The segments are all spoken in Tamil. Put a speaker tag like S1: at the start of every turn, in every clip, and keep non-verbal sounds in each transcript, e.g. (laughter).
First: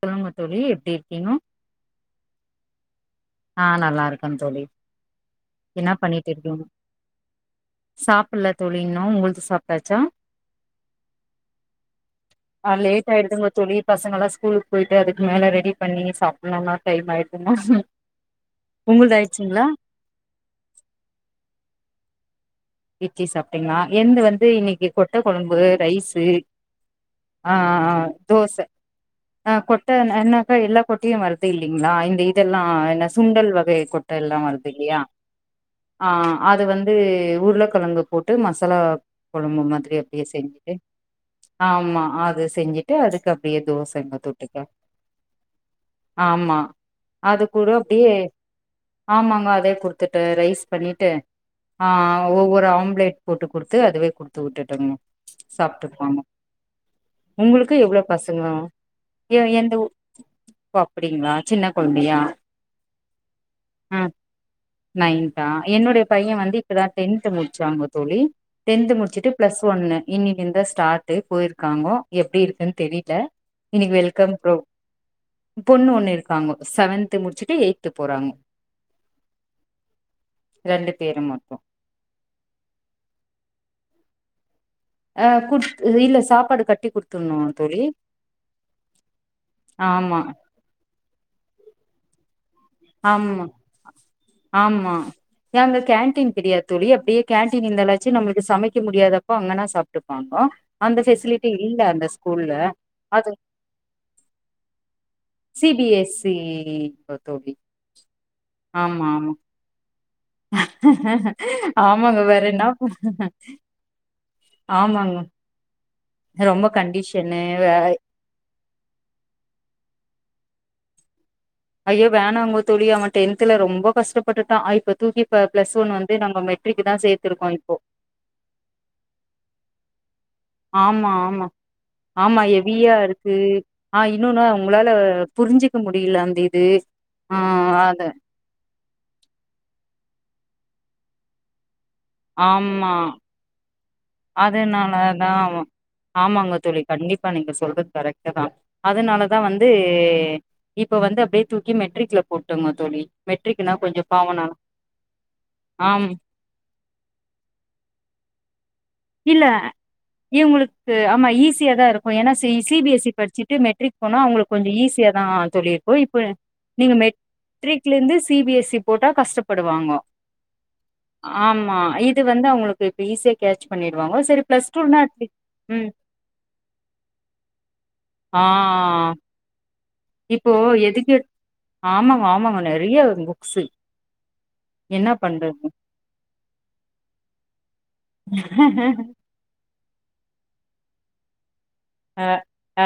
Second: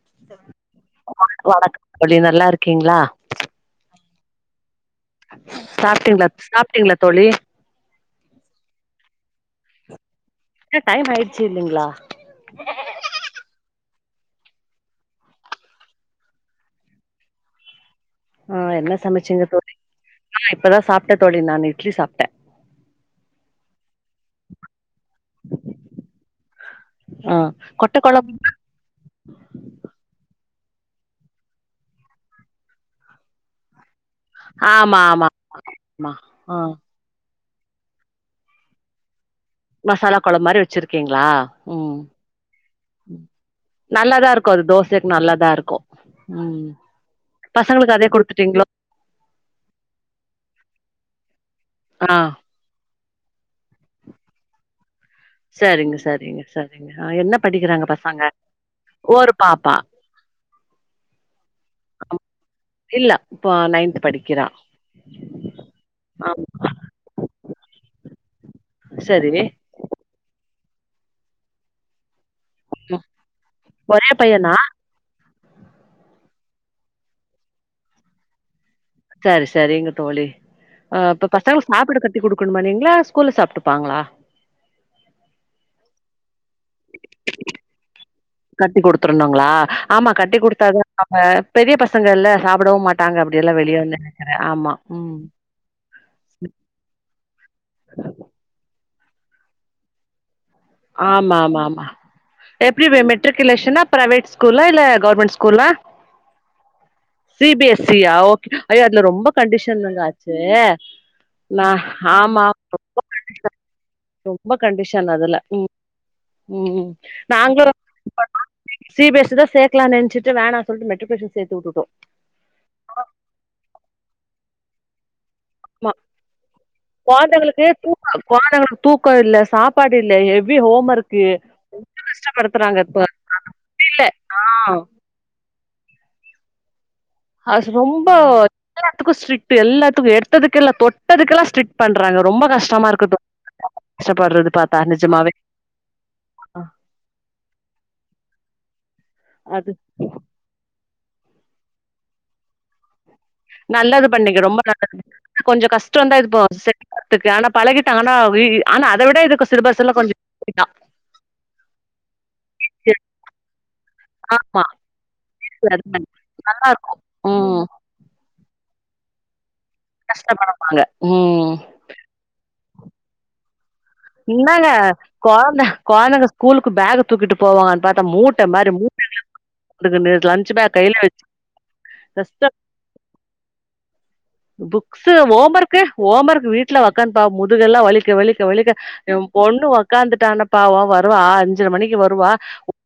S1: சொல்லுங்க தோழி எப்படி இருக்கீங்கோ
S2: வணக்கம் தோழி நல்லா இருக்கீங்களா
S1: ஆ நல்லா இருக்கேன் தோழி என்ன
S2: சாப்ட்டீங்களா சாப்ட்டீங்களா தோழி
S1: சாப்பிடல தோழி இன்னும் உங்கள்து சாப்ட்டாச்சா
S2: டைம் ஆயிடுச்சு இல்லைங்களா
S1: ஆ லேட் ஆயிருதுங்க தோழி பசங்க எல்லாம் ஸ்கூலுக்கு போயிட்டு அதுக்கு மேல ரெடி பண்ணி சாப்பிடணும்னா டைம் ஆயிடுதுங்க
S2: ஆ என்ன
S1: உங்கள்து
S2: சமச்சிங்க
S1: ஆயிடுச்சுங்களா
S2: தோழி ஆ இப்பதா சாப்ட்டேன் தோழி நானு இட்லி சாப்ட்ட
S1: இட்லி சாப்ட்டீங்களா என்து வந்து இன்னைக்கு கொட்ட கொழம்பு ரைஷு ஆ
S2: கொட்ட கொழம்பு
S1: தோச ஆ கொட்ட என்னக்கா எல்லா கொட்டையும் வருப்பிங்க இல்லைங்களா இந்த இதெல்லா என்ன சுண்டல் வகை கொட் ட்ட எல்லாம் வருது இல்லையா
S2: ஆமா ஆமா
S1: ஆ அது வந்து உருளைக்கிழங்கு போட்டு மசாலா கொழும்பு மாதிரி
S2: மசாலா
S1: அப்படியே
S2: கொழம்பு மாரி
S1: செஞ்சுட்டு
S2: வச்சிருக்கீங்களா ம்
S1: ஆமா அது செஞ்சுட்டு அதுக்கப்
S2: நல்லாதா இருக்கும் அது தோசைக்கு நல்லாதா இருக்கும்
S1: ஆம்மா அது கூட
S2: அதே
S1: அப்டியே
S2: குடுத்துட்டீங்களோ
S1: ஆமாங்க அதே குடுத்துட்டு ரைஸ் பண்ணிட்டு
S2: ஆ
S1: ஒரு ஆம்லேட் போட்டு குடுத்து அதுவே குடுத்து விட்டுட்டங்க
S2: சரிங்க
S1: சாப்ட்டுக்குவாங்க
S2: சரிங்க சரிங்க ஆ என்ன
S1: உங்களுக்கு
S2: படிக்கிறாங்க
S1: எவ்ளோ பசங்க
S2: ஒரு
S1: எ
S2: பாப்பா
S1: எந்த ஊர் ஒ அப்டிங்களா சின்ன கொழந்தையை
S2: இல்ல இப்போ நைன்த்
S1: அ
S2: படிக்கிறா
S1: நைன்த்தா என்னுடைய பைய
S2: ஆமா
S1: வந்து இப்பதா டென்த் முடிச்சாங்க தோழி டென்த்து முடிச்சுட்டு
S2: சரி
S1: ப்ளஸ் ஒன்னு இன்னி ந்தா ஸ்டார்ட்டு போயிருக்காங்கோ எப்டி இருக்குன்னு தெரியில இன்னக்கி
S2: ஒரே
S1: வெல்கம்
S2: பையனா
S1: ப்ரோ பொண்ணு ஒண்ணு இருக்காங்கோ செவன்த்து முடிச்சுட்டு எயி்ட்த்து போறாங்கோ
S2: சரி சரிங்க தோழி
S1: ரெண்டு
S2: அ
S1: பேரு
S2: இப்ப
S1: மட்டு
S2: பசங்க சுமாப்பிட கத் கட்டி குடுக்கணுமா நீங்க இல்ல ஸ்கூல்ல சாப்பிட்டுப்பாங்களா
S1: ஆ குத் இல்ல சாப்பாடு கட்டி குடுத்துன்ணு தோழி
S2: கட்டி குடுத்துருணுங்களா ஆமா கட்டி குடுத்தா அ பெரிய பசங்க இல்ல விடவு மாட்டாங்க
S1: ஆமா
S2: அப்டியெல்லா வெளிய வந்து நிக்கிற ஆம்மா
S1: ஏ அங்க கேண்டீன் கிடையா தோழி அப்டியே கேண்டீன் இருந்தாலாச்சு நம்மளுக்கு சமை க்க முடியாதப்போ அங்கனா சாப்ட்டுப்பாங்கோ அந்த
S2: ஆமா
S1: ஃபெசிலிட்டி
S2: ஆமா
S1: இல்ல
S2: ஆமா
S1: அந்த ஸ்கூல்ல
S2: எப்டி
S1: அது
S2: மெட்ரிகுலேசனா பிரைவேட் ஸ்கூல்ல இல்ல கவுர்மெண்ட் ஸ்
S1: சி பி எஸ் இ தோழி
S2: அப்டியா ஓகே அய்யோ அதுல
S1: ஆமா
S2: ரொம்ப
S1: ஆமா
S2: கண்டிஷன்ங்க காச்சே நா
S1: ஆமாங்க வேற
S2: ஆமா
S1: என்னா
S2: ரொம்ப கண்டிஷன் ரொம்ப கண்டிஷன்
S1: ஆமாங்க
S2: அதுல ம்
S1: ரொம்ப
S2: ம்
S1: கண்டிஷனு
S2: நாங்களு ரொம்ப (unintelligible) சி பி எஸ் சிதா சேக்கலானு நெனச்சுட்டு வேணா சொல்ட்டு மெட்ரிகுலேசன் சேத்து வுட்டுட்
S1: ஐயோ வேணாங்க தோழி அவன் டென்த்துல ரொம்ப கஷ்டப்பட்டுட்டா இப்ப தூக்கி இப்ப ப்பிளஸ்
S2: ஆமா
S1: ஒன் வந்து நாங்க மெட்ரிக்கு தா சேத்திருக்கோ இப்போ
S2: அ கொழந்தைங்களுக்கு தூக்கோ இல்ல சாப்பாடு இல்ல எது
S1: ஆமா ஆமா ஆமா ஹெவியா
S2: இப்ப
S1: இருக்கு ஆ இன்னொன்னு உங்களால புரிஞ்சிக்க முடியல அந்த இது ஆ
S2: அது ரொம்ப எல்லாத்துக்கு ஸ்ட்ரீயிட்டு எல்லாத்துக்கு எடுத்ததுக்கெல்லா தொட்டதுக்கெல்லா ஸ்ட்ரீயிட் பண்றாங்க ரொம்ப கஷ்டமா
S1: ஆமா
S2: இருக்குது (unintelligible) கஷ்டப்படுறது பாத்தா
S1: அதனாலதா
S2: நிஜமாவே
S1: ஆமாங்க
S2: ஆ
S1: தோழி கண்டிப்பா நீங்க சொல்றது கரெக்ட் தா அதுனாலதா வந்து
S2: அது
S1: இப்ப வந்து அப்டியே தூக்கி மெட்ரிக்ல போட்டுங்க தோழி மெட்ரிக்னா கொஞ்சோ
S2: நல்லது பண்ணீங்க
S1: பாவனா
S2: ரொம்ப நல்லது கொஞ்சோ
S1: ஆம்
S2: கஷ்டோந்தா இருக்கு சே அதுக்கு ஆனா பழகிட்டாங்கன்னா ஆனா அத விட
S1: இல்ல
S2: இதுக்கு சிலபர்ஸ்ல்லா கொஞ்சோ கம்மிதா
S1: இவங்களுக்கு ஆமா ஈஸியா தா இருக்கு ஏனா C C B S C படிச்சிட்டு மெட்ரிக் போனா அவுங்களுக்கு
S2: ஆமா
S1: கொஞ்சோ ஈிசியா தா தோழி
S2: அது
S1: சொல்லியிருக்கோ இப்ப
S2: நல்லா
S1: நீங்க
S2: இருக்கு
S1: மெட்ரிக்
S2: ம்
S1: மெட்ரிக்கல இருந்து சி பி எஸ் சி போட்டா கஷ்டப்படுவாங்க
S2: கஷ்டப்படமாட்டாங்க ம்
S1: ஆமா இது வந்து அவுங்களுக்கு ஈஸியா கேச் சரி
S2: என்னங்க
S1: பிளஸ்டூனா
S2: கொழந்த கொழந்தைங்க ஸ்கூலுக்கு பேக் தூக்கிட்டு போவாங்கன்னு பாத்தா
S1: ஆ
S2: மூட்ட மாரி மூட்ட மாட்டிகுனு லன்ச்
S1: இப்போ
S2: பேக் கைல
S1: எதுக்கு ஆமாங்க
S2: வச்சு
S1: ஆமாங்க நெறைய புக்ஸு என்ன
S2: புக்ஸூ
S1: பண்றது
S2: ஹோமொர்க்கு ஹோமொர்க் வீட்ல வக்கன்ட்டா முதுகெல்லா வலிக்க வலிக்க வலிக்க எ பொண்ணு ஒக்காந்துட்டான பாவோ வருவா ஆ அஞ்சர மணிக்கு
S1: அ
S2: வருவா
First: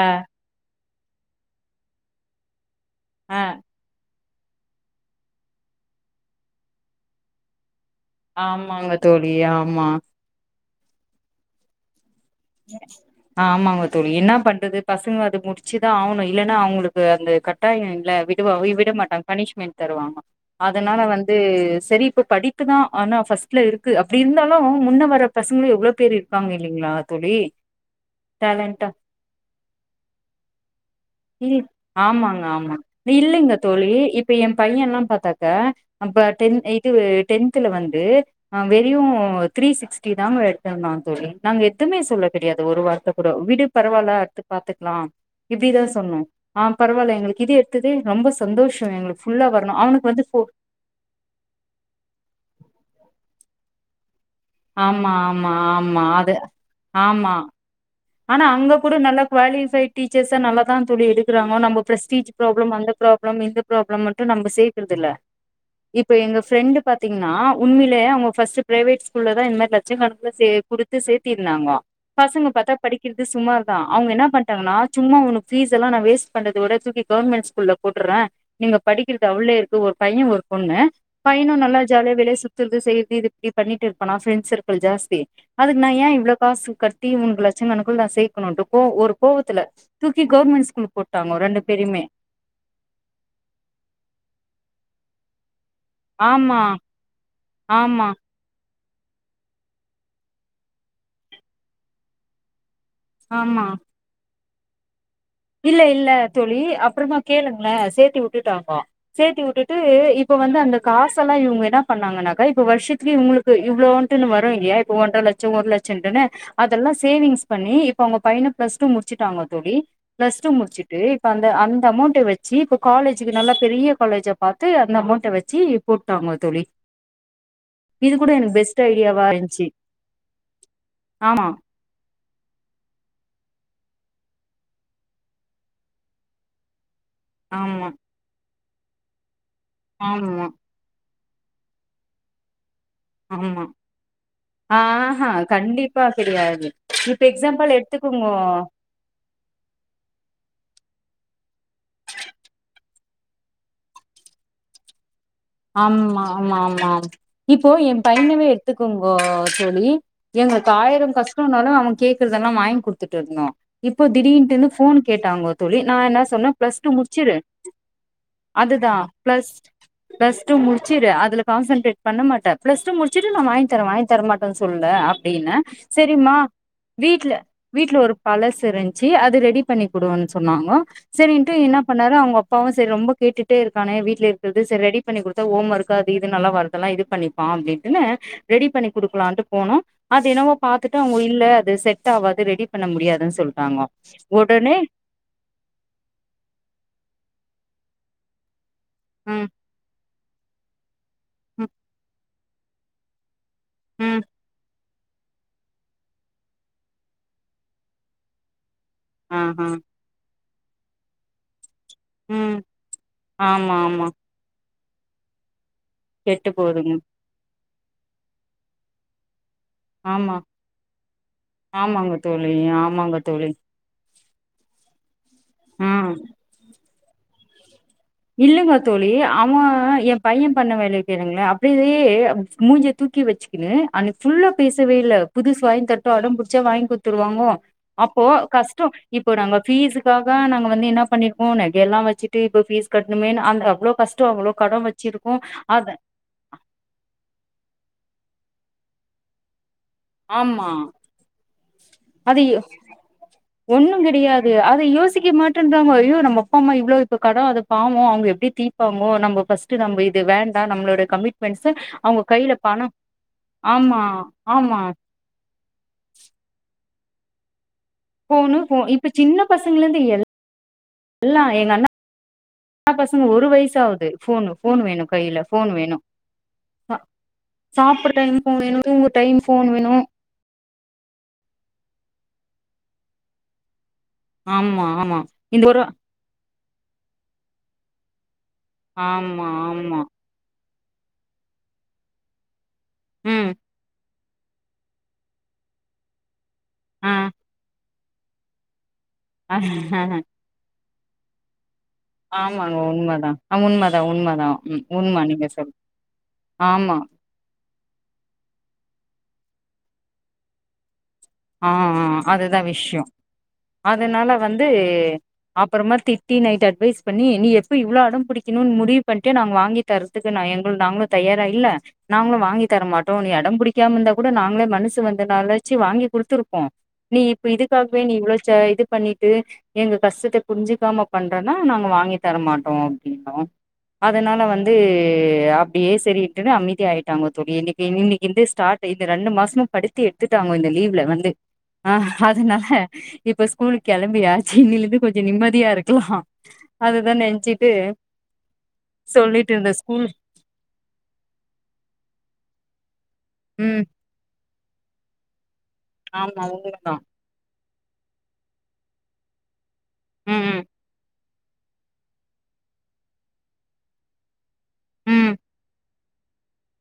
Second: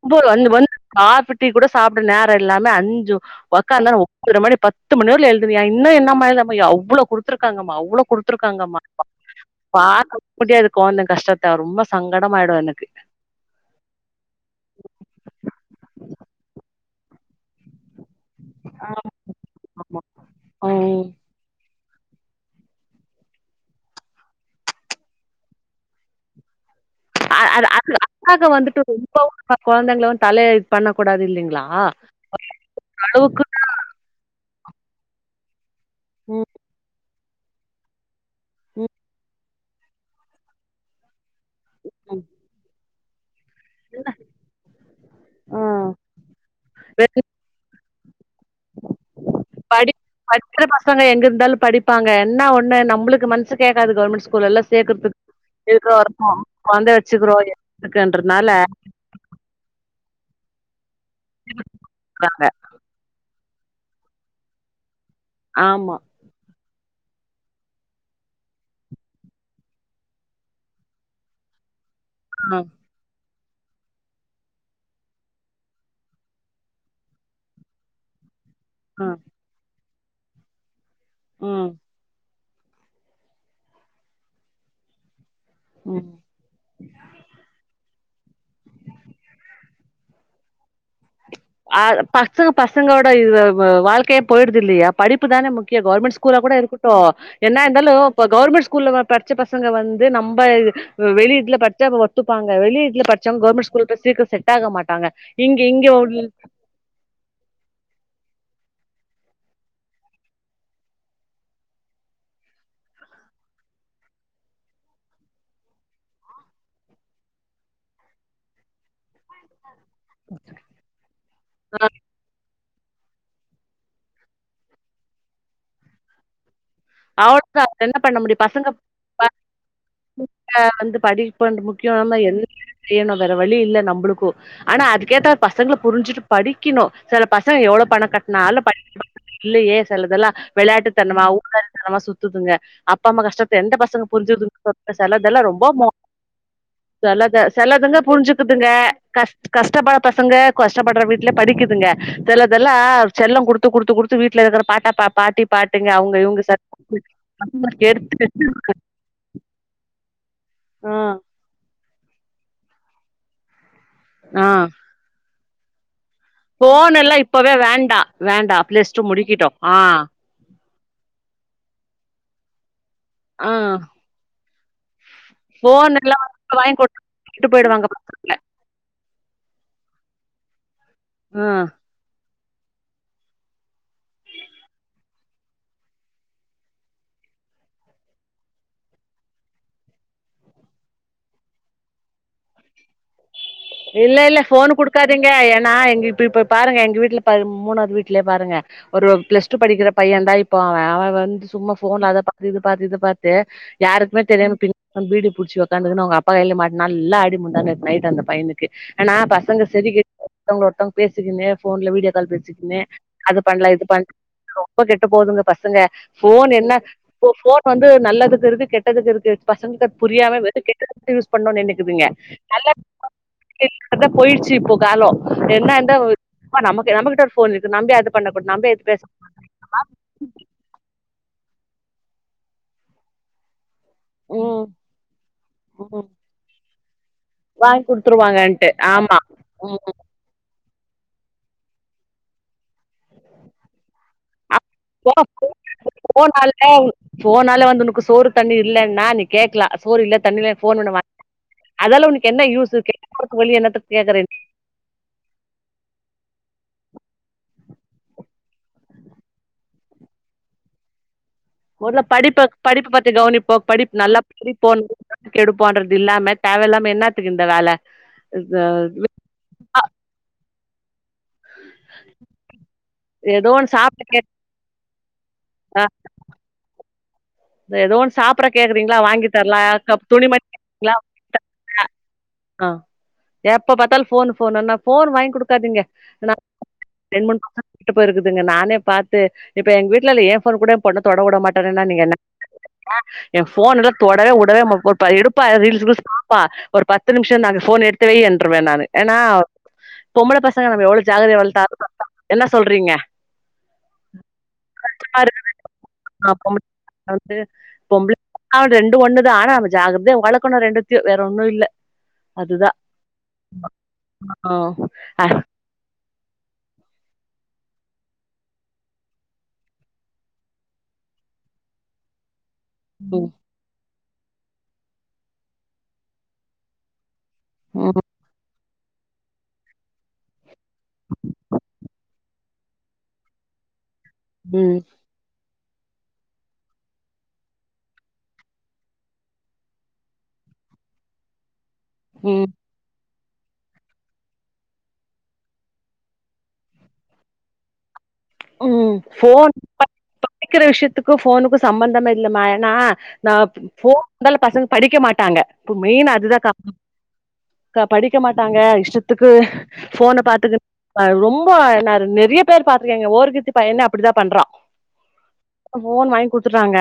S1: அ
S2: அஞ்சு மணிக்கு காப்பி டீ கூட சாப்ட நேர இல்லாம அஞ்சு
S1: அ
S2: ஒக்காந்தானா ஒம்பதற மணி பத்து மணிவர்லியு எழுதுவியா இன்னு என்னம்மா என்னாம்மா‌ எழு அவ்ளோ குடுத்துருக்காங்கம்மா அவ்ளோ குடுத் த்துருக்காங்கம்மா
S1: ஆமாங்க
S2: அப்டின்பா
S1: தோழி ஆமா
S2: பாக்க முடியாது கொழந்த கஷ்டத்த ரொம்ப சங்கடமாயிடு எனக்கு
S1: அ ஆமாங்க தோழி என்ன பண்றது பசங்க அது முடிச்சுதா ஆவுணோ இல்லன்னா அவங்ளுக்கு அந்த கட்டாயோ இல்ல விடுவா விட மாட்டாங்க பனிஷ்மென்ட் தருவாங்கோ
S2: ம்
S1: அதனால வந்து செரி இப்ப படிப்புதா ஆனா ஃபர்ஸ்ட்ல இருக்கு அப்டி இருந்தாலும் முன்ன வர பசங்ளோ எவ்ளோ பேரு இருப்பாங்க இல்லிங்ளா
S2: அ அது அ அக்காக்கு வந்துட்டு ரொம்பவு கொழந்தைங்கள வந் தலைய இது பண்ண கூடாது
S1: இல்
S2: இல்லிங்ளா
S1: ஆமாங்க ஆமா நீ இல்லைங்க தோழி இப்ப எ பையன்லா பாத்தாக்கா நம்ப
S2: ம்
S1: டென் இதுவு டென்த்துல வந்து அ
S2: ம்
S1: வெறியும் த்ரீ சிக்ஸ்டி தாங்க எடுத்துர்ந்தா தோழி நாங்க எதுமே
S2: ம்
S1: சொல்ல கெடயாது ஒரு வார்த்த கூட விடு பரவால்ல அடுத்து பாத்துக்கலா
S2: ஆ
S1: இப்டிதா சொன்னோ ஆ பரவால்ல
S2: வெறும்
S1: எங்களுக்கு இது எடுத் ததே ரொம்ப சந்தோஷோ எங்ளுக்
S2: படி படிக்கிற பசங் க எங்க இருந்தாலு படிப்பாங்க என்னா ஒன்னு நம்புளுக்கு மனசு கேக்காது கவர்மெண்ட் ஸ்கூல்லல்ல
S1: ஆமா
S2: சேக்குற்துக்
S1: ஆமா
S2: இப்ப இக்குறோ
S1: ஆமா
S2: வரணூ
S1: அது
S2: கொழந்தய
S1: ஆமா
S2: வச்சுக்கிறோ இல்லயா
S1: ஆனா அங்க கூட நல்ல குவாலிஃபைடு் டீச்சர்ஸா நல்லா தோழி எடுக் குறாங்க நம்போ பிரஸ்டீஜ் ப்ராப்ளம் அந்த ப்ராப்ளம் இந்த ப்ராப்ளம் மட்டும் நம்ப சேக்குற்துல்ல
S2: ஆமா
S1: இப்ப எங்க ஃப்ரெண்டு பாத்தீங்கன்னா உண்மேலேயே அவங்க ஃபர்ஸ்ட்டு பிரைவேட் ஸ்கூல்ல தா இந் மாரி லட்சங்கணக்கல சேத் குடுத்து சேத்திருந்தாங்கோ பசங்க
S2: ஆ
S1: பாத்தா படிக்கிறது சுமார் தா அவங்க என்ன பண்டாங்னா சும்மா உனுக் ஃபீஸ்ல்லா நா வேஸ்ட் பண்றத விட தூக்கி கவர்மெண்ட் ஸ்கூல்ல போட்டுர்றே நீங்க
S2: ஆ
S1: படிக்கிறது அவ்ளோ இருக்கு ஒரு பையன் ஒரு பொண்ணு பையனு
S2: ம்
S1: நல்லா ஜாலியா வெளிய சுத் துறது செய்றது இப்டி பண்ணிட்டு இருப்பானா ஃப்ரெண்ட் சர்க்கள் ஜாஸ்தி அதுக்கு நா
S2: ம்
S1: ஏ இவ்ளோ காசு கட்டி உங்ள லட்சங்கணக்குள்ள நா சேக்கணும்ட்டு கோ ஒரு கோவத்துல தூக்கி கவர்மெண்ட் ஸ்கூல்ல போட்
S2: அ பத்து பசங்கோட இல் வாழ்க்கயே போயிடுது இல்லயா படிப்பு தான முக் கவர்மெண்ட் ஸ்கூல்லா கூட
S1: ஆமா
S2: இருக்கட்டூ என்ன இருந்தாலு
S1: ஆமா
S2: இப்ப கவர்மெண்ட் ஸ்கூல்ல தா படிச்ச பசங்க வந்து நம்ப வெளீட்டுல பச்சா ஒத்துப்பாங்க வெளீட்டுல பச் சவங்
S1: ஆமா
S2: கவர்மெண்ட் ஸ்கூல்ல சீக்கிரோ செட் ஆக மாட்டாங்க இங்க
S1: இல்ல
S2: இங்க
S1: இல்ல தோழி அப்றமா கேளுங்ளே சேத்தி உட்டுட்டாங்கோ சேத்தி உட்டுட்டு இப்ப வந்து அந்த காசல்லா இவங்க என்ன பண்ணாங்கன்னாக்கா இப்ப வருஷத்துக்கே இவங்ளுக் கு இவ்ளோன்ட்டுன்னு வரூ இல்லயா இப்ப ஒன்றர லட்சம் ஒரு லட்சம்ன்ட்டுன்னு அதெல்லா சேவிங்ஸ் பண்ணி இப்ப அவங்க பையன பிளஸ் டூ முடிச் சிட்டாங்க தோழி பிளஸ் டூ முடிச்சுட்டு இப்ப அந்த அந்த அமௌண்ட வச் சி இப்ப காலேஜுக்கு நல்லா பெரிய காலேஜா பாத்து அந்த அமௌண்ட்ட வச்சு போட்டாங்க தோழி
S2: அவ் தா என்ன
S1: இது
S2: பண்ண
S1: கூட
S2: முடியும்
S1: எனக்கு
S2: பசங்க
S1: பெஸ்ட் ஐடியாவா இருந்துச்சு
S2: வந்து
S1: ஆமா
S2: படிப்புன் முக் கியமா என்ன செய்யணோ வேற வழி இல்ல நம்புளுக்கு ஆனா அதுக்கேத்த பசங்ள புரிஞ்சுட்டு படிக்கிணூ சில பசங்க எவ்ளோ
S1: ஆமா
S2: பண கட்னாலும் (inaudible) இல்லயே சிலதெல்லா
S1: ஆமா
S2: வெளாட்டு தனமா ஊதாரி தனமா சுத்துதுங்க அப் அப்பா அம்மா கஷ்டத்த
S1: ஆமா
S2: எந்த பசங்க புரிஞ்சுது
S1: ஆஹா
S2: செலதெல்லா ரொம்ப மோ
S1: கண்டிப்பா கெடையாது இப்ப
S2: செலதெ ங்க
S1: எக்ஸாம்பிள்
S2: செலதுங்க
S1: எடுத்துக்குங்கோ
S2: புரிஞ்சுக்குதுங்க கஷ் கஷ்டப்ப பசங்க கஷ்டப்பட்ற வீட்ல படிக்குதுங்க செலதெல்லா செல்லம் குடுத்து குடுத்து குடுத் த்து வீட்ல இருக்குற பாட்டா பா பாட்டி பாட்டுங்க அவங்க
S1: ஆமா
S2: இவங்க
S1: ஆமா
S2: சல்
S1: ஆமா இப்போ என் பையனவே எடுத்துக்கோங் க தோழி எங்ளுக்
S2: ஆ
S1: ஆயிர கஷ்டனாலு அவன் கேக்குறதெல்லா வாங்கி குடுத்துட்டு இருந்தோ இப்போ
S2: ஆ
S1: திடீன்ட்டுன்னு ஃபோனு கேட்டாங்க தோழி நா என்ன சொ சொன்னா பிளஸ் டூ
S2: போன் எல்லாம்
S1: முடிச்சுடு
S2: இப்பவே வேண்டா வேண்டா
S1: அதுதா
S2: பிளஸ் டூ
S1: பிளஸ்
S2: முடிக்கிட்டோம் ஆ
S1: பிளஸ்டூ முடிச்சுரு அதுல கான்சன்ட்ரேட் பண்ண மாட்ட பிளஸ் டூ முடிச்சட்டு நா
S2: ஆ
S1: வாங்கிதரே வாங்கி தரமாட்டோன் சொல்லலே அப்டின்னு
S2: போன் எல்லாம்
S1: சேரிமா
S2: வாங்கி குடுத்து
S1: வீட்டுல
S2: விட்டு போயிடுவாங்க
S1: வீட்டுல ஒரு
S2: பசங்க
S1: பழ செரிஞ்சி அது ரெடி பண்ணி கொடுன்னு சொன்னாங்க சேரின்ட்டு
S2: ஆ
S1: என்ன பண்ணாலு அவங்க அப்பாவு சேரி ரொம்ப கேட்டுட்டே இருக்கானே வீடல இருக்கிறது சேரி ரெடிப் பண்ணி கொடுத்தா ஹோம் ஒர்க் அது இது நல்லா வரதல்லா இது பண்ணிபா அப்டின்ட்டுனு ரெடி பண்ணி கொடுக்கலான்ட்டு போனோ அது என்னவோ பாத்துட்டு அவங்க இல்ல அது செட் ஆவாது ரெடி பண்ண முடியாதுன்னு சொல் ராங்கே உடனே
S2: ங்கே ஏனா எங்க இ இப்ப பாருங்க எங்க வீட்டுல மூணது வீட்டலயே பாருங்க ஒரு
S1: ம்
S2: பிளஸ் டூ படிக்கிற பைய தா இப்ப அவன் அவன் வந்து
S1: ம்
S2: சும்மா போன்ல அத பாத்து இது பாத்து இது பாத்து
S1: ம்
S2: யாருக்குமே தெரியாம பின் பீடு பிடிச்சு உக்காதுன்ன அவங்க அப்பா கையல மாட்டுனா நல்லா அடி முந்த நேத்து நைட்டு அந்த பையனுக் ஆனா பசங்க
S1: ஆஹா
S2: சேரி கே ஒருத்தவங்க ஒருத்தவங்க பேசிக்கின்னு போன்ல வீடியோ (unintelligible)
S1: ம்
S2: வச்சுக்குன்னு அது பண்ணலா
S1: ஆமா
S2: இது
S1: ஆமா
S2: பண்ல ரொம்ப கெட்டு போகுதுங்க பசங்க
S1: கெட்டு
S2: போன் என்ன
S1: போதுங்க
S2: போ போன் வந்து நல்லதுக்கு இருக்கு கெட்டதுக்கு இருக்கு பசங்களுக்
S1: ஆமா
S2: புரியாம வெறு கெட்டதுக்கு மட்டு யூஸ் பண்ணணு நினைக்குதுங்க
S1: ஆமாங்க தோழி
S2: நல்ல
S1: ஆமாங்க தோழி
S2: அத போயிடுச்சு இப்போ கால
S1: ஆ
S2: என்னந்த நமக்கு நம்மகிட்ட ஒரு போன் இருக்கு நம்பி அத பண்ணக்கூட நாம்ம (inaudible)
S1: ஆமா ஏ பையன் பண்ண வேலை கேளுங்களே அப்டியே மூஞ்சி தூக்கி வச்சுக்கின்னு அன்னைக்கு புல்லா
S2: ம்
S1: பேசவே இல்ல புதுசு வாங்கி
S2: ம்
S1: தரட்டு அடம்பிடிச்ச வாங்கி குடுத் தருவாங்கோ
S2: வாங்கி
S1: அப்போ
S2: குடுத்துருவாங்கன்ட்டு
S1: கஷ்ட
S2: ஆமா
S1: இப்போ நாங்க
S2: ம்
S1: பீஸ்க்க நாங்க வந்து என்ன பண்ணிருக்கோ நகை எல்லா வச்சுட்டு இப்ப பீஸ் கட்டணுமே அந்த அவ்ளோ கஷ்ட அவ்ளோ கடன் வச்
S2: (inaudible) போனாலே போனாலு வந்து உனக்கு சோறு தண்ணி இல்லைன்னா நீ கேக்கலா சோறு இல்ல தண்ணியில்ல
S1: ஆமா
S2: போன் பண்ண அதால உனக்கு என்ன
S1: அது
S2: யூஸ் (inaudible) என்ன
S1: ஒண்ணு
S2: கேக்குற
S1: கெடையாது அத யோசிக்க மாட்டேன்றாங்க அய்யோ நம்ம அப்பா அம்மா இவ்வளவு இப்ப கடன் அத பாவம் அவங்க எப்படி தீ ப்பாங்கோ நம்ம பஸ்ட் நம்ம இது வேண்ட நமளோட கமி்ட்
S2: முதல்ல படிப்பு படிப்பு பத்தி கவனிப்போ படிப்பு
S1: ஆமா
S2: நல்லா
S1: ஆமா
S2: படிப்போம் எடுப்போன்றது இல்லாம தேவையில்ல்லாம என்னத்துக்கு இந்த வேலை
S1: போனு போன் இப்ப சின்ன பசங்கல இருந்து எல் எல்லா எங்க அண்ணா ஆ பசங்க ஒரு
S2: ஏதோ ஒன்னு
S1: வயச
S2: சாப்ட
S1: ஆகுது
S2: கேக்
S1: போனு போன் வேணு கையில போன் வேணு
S2: எதோ
S1: சாப்புட்ற
S2: ஒன்னு
S1: டைம்
S2: சாப்பிடற
S1: ஃபோன் வேணு
S2: கேக்குறீங்களா
S1: தூங்குற
S2: வாங்கி
S1: டைம்
S2: தரல
S1: ஃபோன் வேணு
S2: துணிமணி ஆ (inaudible) எப்ப பத்தாலும் போன் போனுனா
S1: ஆமா
S2: போன்
S1: ஆமா
S2: வாங்கி
S1: இந்த
S2: கொடுக்காதீங்க
S1: ஒரு
S2: ரெண்டு மூணு பசங்க கெட்டுப் போயிருக்குதுங்க நானே பாத்து
S1: ஆமா
S2: இப்ப எங்க
S1: ஆமா
S2: வீட்டுல ஏ போன்ன கூட பொண்ண தொட உட மாட்டேன்னா நீங்க என்ன ஆ ஏ
S1: ம்
S2: போன்னெல்லா தொடவே உடவே மாட் எடுப்பா ரீல்ஸ் கில்ஸ்பாப்பா ஒரு
S1: ஆ
S2: பத்து நிமிஷ தா போன்னே எடுத்துவை என்றுவே நானு ஏனா பொம்பளை பசங்க நம்ம எவ்வளவு ஜாக்கரதைய வளத்தாலு என்ன
S1: ஆமாங்க
S2: சொல்றீங்க
S1: உண்மை தா ஆ உண்மை தா உண்மை தா உண்மை
S2: பாரு
S1: நீங்க சொல்
S2: நான் பொம்பள
S1: ஆமா
S2: பசங்க வந்து பொம்பளை ரெண்டு ஒண்ணுதா ஆனா அத ஜாக்கிரதைய வளக்கணு ரெண்டத் வேற ஒன்னு இல்ல
S1: ஆ ஆ
S2: அதுதா
S1: விஷ்யோ அதனால வந்து அப்பறமா திட்டி நைட் அட்வைஸ் பண்ணி நீ எப்போ இவ்வளோ அடம் புடிக்குனு முடிவு பண்ணிட்டு நா வாங்கி தரதுக்கு நா எங்க நாங்களு தயாரா இல்ல நாங்களு வாங்கி தரமாட்டோ
S2: ம்
S1: நீ அடம் பிடிக்காம இருந்தா கூட நாங்களே மனசு வந்துனாலாச்சு வாங்கி கொடுத்துருப்போ நீ இப்ப இதுக்காகவே
S2: ம்
S1: நீ இவ்வளவு ச இது பண்ணிட்டு எங்க கஷ்டத்தை புரிஞ்சுக்காம பண்றன்னா நாங்க வாங்கி தரமாட்டோ அப்டின்னோ அதனால வந்து
S2: ம்
S1: டியே சரிட்டுனு அமைதிய ஆகிட்டாங்க தோழி இன்னைக்கு இன்னைக்கின்டு ஸாடட் இந்த ரெண்டு மாசமு படித்தி எடுத்துட்டாங்க இந்த லீவ்ல ஆ
S2: ம்
S1: அதனால இப்ப ஸ்கூலுக்கு கிளம்பியாச்சி இன்னையில இருந்து கொஞ்ச நிம்மதியா இருக்கலா அததா நெனைச்சிட்டு
S2: ம் ஃபோன் கிடைக்கிற விஷயத்துக்கு ஃபோனுக்கு சம்பந்தமே இல்லமா ஏன்னா நா
S1: ம்
S2: ஃபோன் இருந்தாலு பசங்க படிக்க மாட்டாங்க இப்ப மெயின் அதுதா
S1: ஆமா
S2: அக்கா
S1: உண்மதா
S2: கா படிக்க மாட்டாங்க இஷ்டத்துக்கு ஃபோன
S1: ம்
S2: பாத்துக்கின் ரொம்ப இப்ப நா நெறைய பேர் பாத்துயிருக்கேங்க ஓர்கித்தி பையனே அப்படிதா பண்றான்
S1: ம்
S2: ஃபோன் வாங்கி குடுத்துட்டாங்க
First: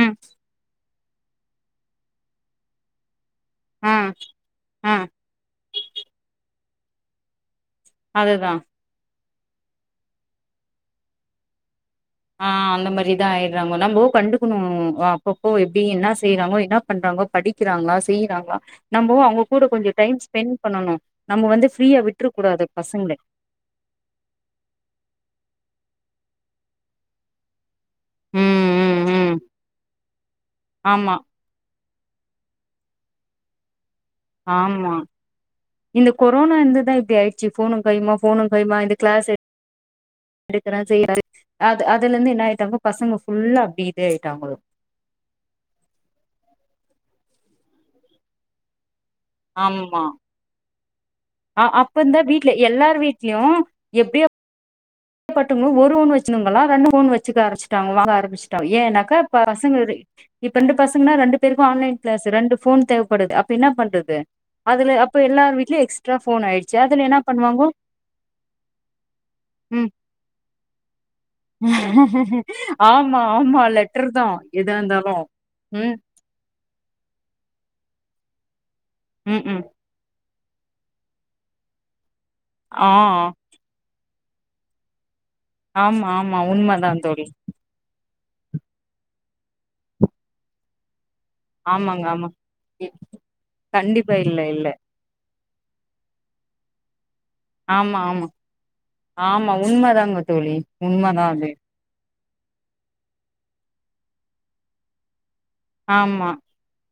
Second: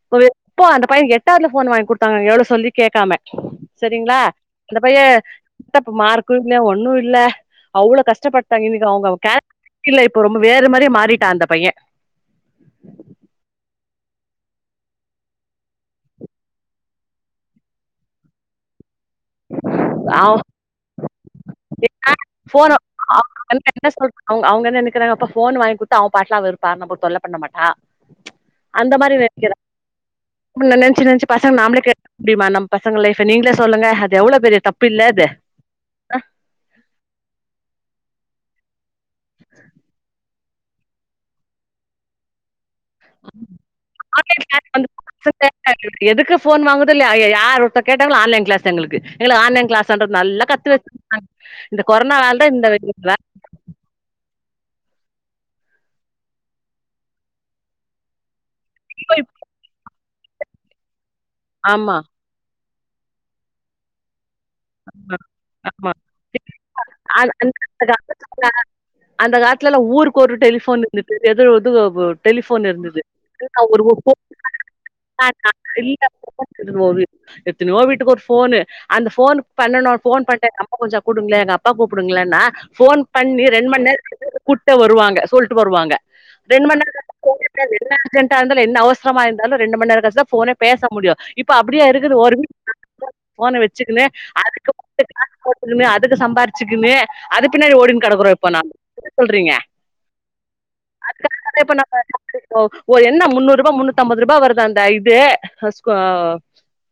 S1: ம்
S2: எப்ப அந்த பை பையன் எட்டாவதுல ஃபோன் வாங்கி குடுத்தாங்க எவ்வளவு சொல்லி கேட்காம
S1: ஆ
S2: சரிங்களா அந்த
S1: ஆ
S2: பையன் விட்ட மார்க்கு இல்ல ஒண்ணு இல்ல அவ்ளோ
S1: அதுதா
S2: கஷ்டப்பட்டாங்க இன்னைக்கு அவுங்க கே இல்ல இப்ப ரொம்ப வேற மாரி மாறிட்டா அந்த பைய
S1: ஆ அந்த மாரிதா ஆயிட்றாங்க நம்மோ கண்டுக்கணு அப்பப்போ எப்படி என்ன செய்யறாங்கோ என்னா பண்றாங்கோ படிக்கிறாங்களா செய்யிறாங்களா நம்போ அவுங்க கூட கொஞ்ச டைம்
S2: அவ
S1: ஸ்பெண்ட் பண்ணனு நம்ம வந்து ஃப்ரீயா
S2: ஏன்னா
S1: விட்றக் கூடாது
S2: ஃபோன
S1: பசங்களை
S2: அவங்க வந்து என்ன சொல்ராங்க அவுங்க அவுங்க என்ன நினைக்கிறாங் அப்ப ஃபோன் வாங்கி கொடுத்த அவன் பாட்லா இருப்பா நம்மல தொல்ல பண்ண மாட்டா
S1: ம்
S2: அந்த
S1: ம்
S2: மாரி
S1: ம்
S2: நெனைக்கிற நெனைச்சி
S1: ஆமா
S2: நெனைச்சி பசங்க நாமளே கெடுக்க முடியுமா நம்ம பசங்க லைஃப்ப நீங்களே சொல்லுங்க எவ்ளோ பெரிய தப்பு
S1: ஆமா
S2: இல்ல அது
S1: இந்த கொரோனா இருந்துதா இப்படி ஆயிடுச்சி ஃபோனு கையுமா ஃபோனு கையுமா இது க்ளாஸ் எடு எடுக்கறே செய்யறது அது அதுலருந்து என்ன ஆயிட்டாங்க பசங்க ஃபுல்லா அப்படி இதே ஆயிட்டாங்களு
S2: அந்த பசங்க எதுக்கு ஃபோன் வாங்குதோ இல்லையோ ஐயயோ யார் ஒருத்த கேட்டாங்களோ ஆன்லைன் கிளாஸ் எங்களுக்கு எங்களுக்கு ஆன்லைன்
S1: ஆமா
S2: கிளாஸ்தானு நல்லா கத்து வச்சி
S1: ஆ அப்பந்தா வீட்ல எல்லார் வீட்லையு எப்டியோ பட்டுங்க ஒரு ஃபோன் வச்சிணவங்களா ரெண்டு ஃபோன் வச்சிக்க ஆரம்பிச்சிட்டாங்கலா வாங்க ஆரம்பிச்சிட்டாங்க ஏன்னாக்கா பசங்க இப்ப ரெண்டு பசங்கன்னா ரெண்டு பேருக்கு ஆன்லைன்
S2: ஆமா ஆமா
S1: கிளாஸ் ரெண்டு ஃபோன் தேவப்படுது அப்ப என்ன பண்றது அதுல அப்ப எல்லார் வீட்டுலையு
S2: ஆமா.
S1: எக்ஸ்ட்ரா ஃபோன் ஆயிடுச்சி அதுல என்ன
S2: அது
S1: பண்ணுவாங்கோ
S2: அந்த அந்த காலத்துல எல்லா
S1: ம்
S2: ஊருக்கு ஒரு டெலிஃபோனு இது இது டெலிஃபோன் இருந்தது
S1: ஆமா ஆமா லெட்டர்தா எதா இருந்தாலு ம்
S2: (unintelligible) எத்தனையோ வீட்டுக்கு ஒரு ஃபோனு அந்த ஃபோனு
S1: ம் ம்
S2: ஃபோன் பண்ட்டே அம்மா கொஞ்ச கூப்டுங்களே எங்க அப்பா கூப்பிடுங்களன்னா
S1: ஆ
S2: ஃபோன் பண்ணி ரெண்டு மந்நேர கழிச்சுதா கூட்டே வருவாங்க சொல்லிட்டு வருவாங்க
S1: ஆமா ஆமா
S2: ரெண்டு
S1: உண்மதா
S2: மந்நேர (inaudible)
S1: தோழி
S2: அது என்ன அர்ஜன்டா இருந்தாலு என்ன அவசரமா இருந்தாலு ரெண்டு மந்நேர கழிச்சிதா ஃபோனே பேச முடியு இப்ப அப்படியா
S1: ஆமாங்க
S2: இருக்குது ஒரு
S1: ஆமா
S2: ஃபோனா வச்சிக்குனே
S1: கண்டிப்பா இல்ல இல்ல
S2: காசு போடணுமே அதுக்கு சம்பாிச்சிக்குனே அதுக்கு பின்னாடி
S1: ஆமா
S2: ஓடின்னு
S1: ஆமா
S2: கிடக்குறோ இப்போ நாம என்ன
S1: ஆமா
S2: சொல்றீங்க
S1: உண்மதாங்க தோழி உண்மதா
S2: அதுக்காக
S1: அது
S2: இப்ப நம்ம ஓ ஓ என்ன முன்னூறு ரூபா முன்னூத்தி அம்பது ரூபா வருது அந்த இது
S1: ஆமா
S2: (unintelligible)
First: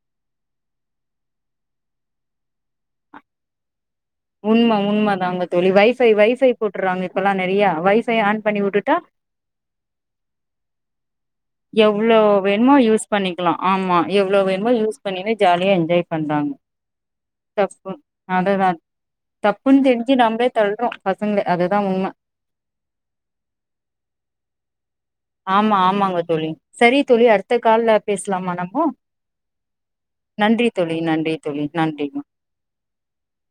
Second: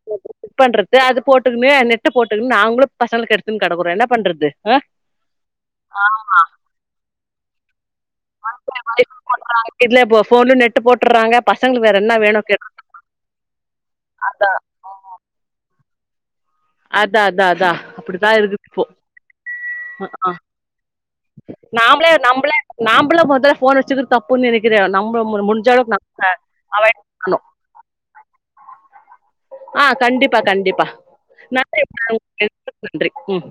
S2: புக் பண்றது அது போட்டுக்குனே போட்டுக்கனு நாங்களு பசங்கள கெடுத்துன்னு கடக்கறோ என்னப்
S1: உண்ம உண்மதாங்க தோழி வைஃபை வைஃபை போட்டறாங்க இப்பெல்லா நிறைய வய
S2: (unintelligible) போட்டுறாங்க இதுல ஃபோன் நெட்டு போட்டறாங்க
S1: எவ்ளோ வேணுமோ யூஸ் பண்ணிக்கலா ஆமா எவ்வளளோ வேணுமோ யூஸ் இப்ப இருந்தே ஜாலியா என்ஜாய் பண்றாங்க
S2: அதான் அதான் அதா
S1: தப்பு
S2: அப்படித்தான் இருக்குது
S1: அதுதா
S2: இப்போ
S1: தப்புன்னு தெரிஞ்சு
S2: ஆ
S1: நம்பளே தள்றோம் பசங்கள அதுதான் உண்ம
S2: நா மொதல்ல ஃபோன் அடிச்சது தப்புன்னு நெனைக்கிறேன் நம்ம முடிஞ்ச
S1: ஆமா
S2: அளவுக்கு
S1: ஆமாங்க
S2: நம்ம
S1: தோழி சரி
S2: அவாயிட்
S1: தோழி அடுத்த கால்ல பேசலாமா நம்மோ
S2: ஆ கண்டிப்பா
S1: நன்றி
S2: கண்டிப்பா
S1: தோழி நன்றி
S2: (unintelligible)
S1: தோழி நன்றிங்க ஆ
S2: நன்றி ம்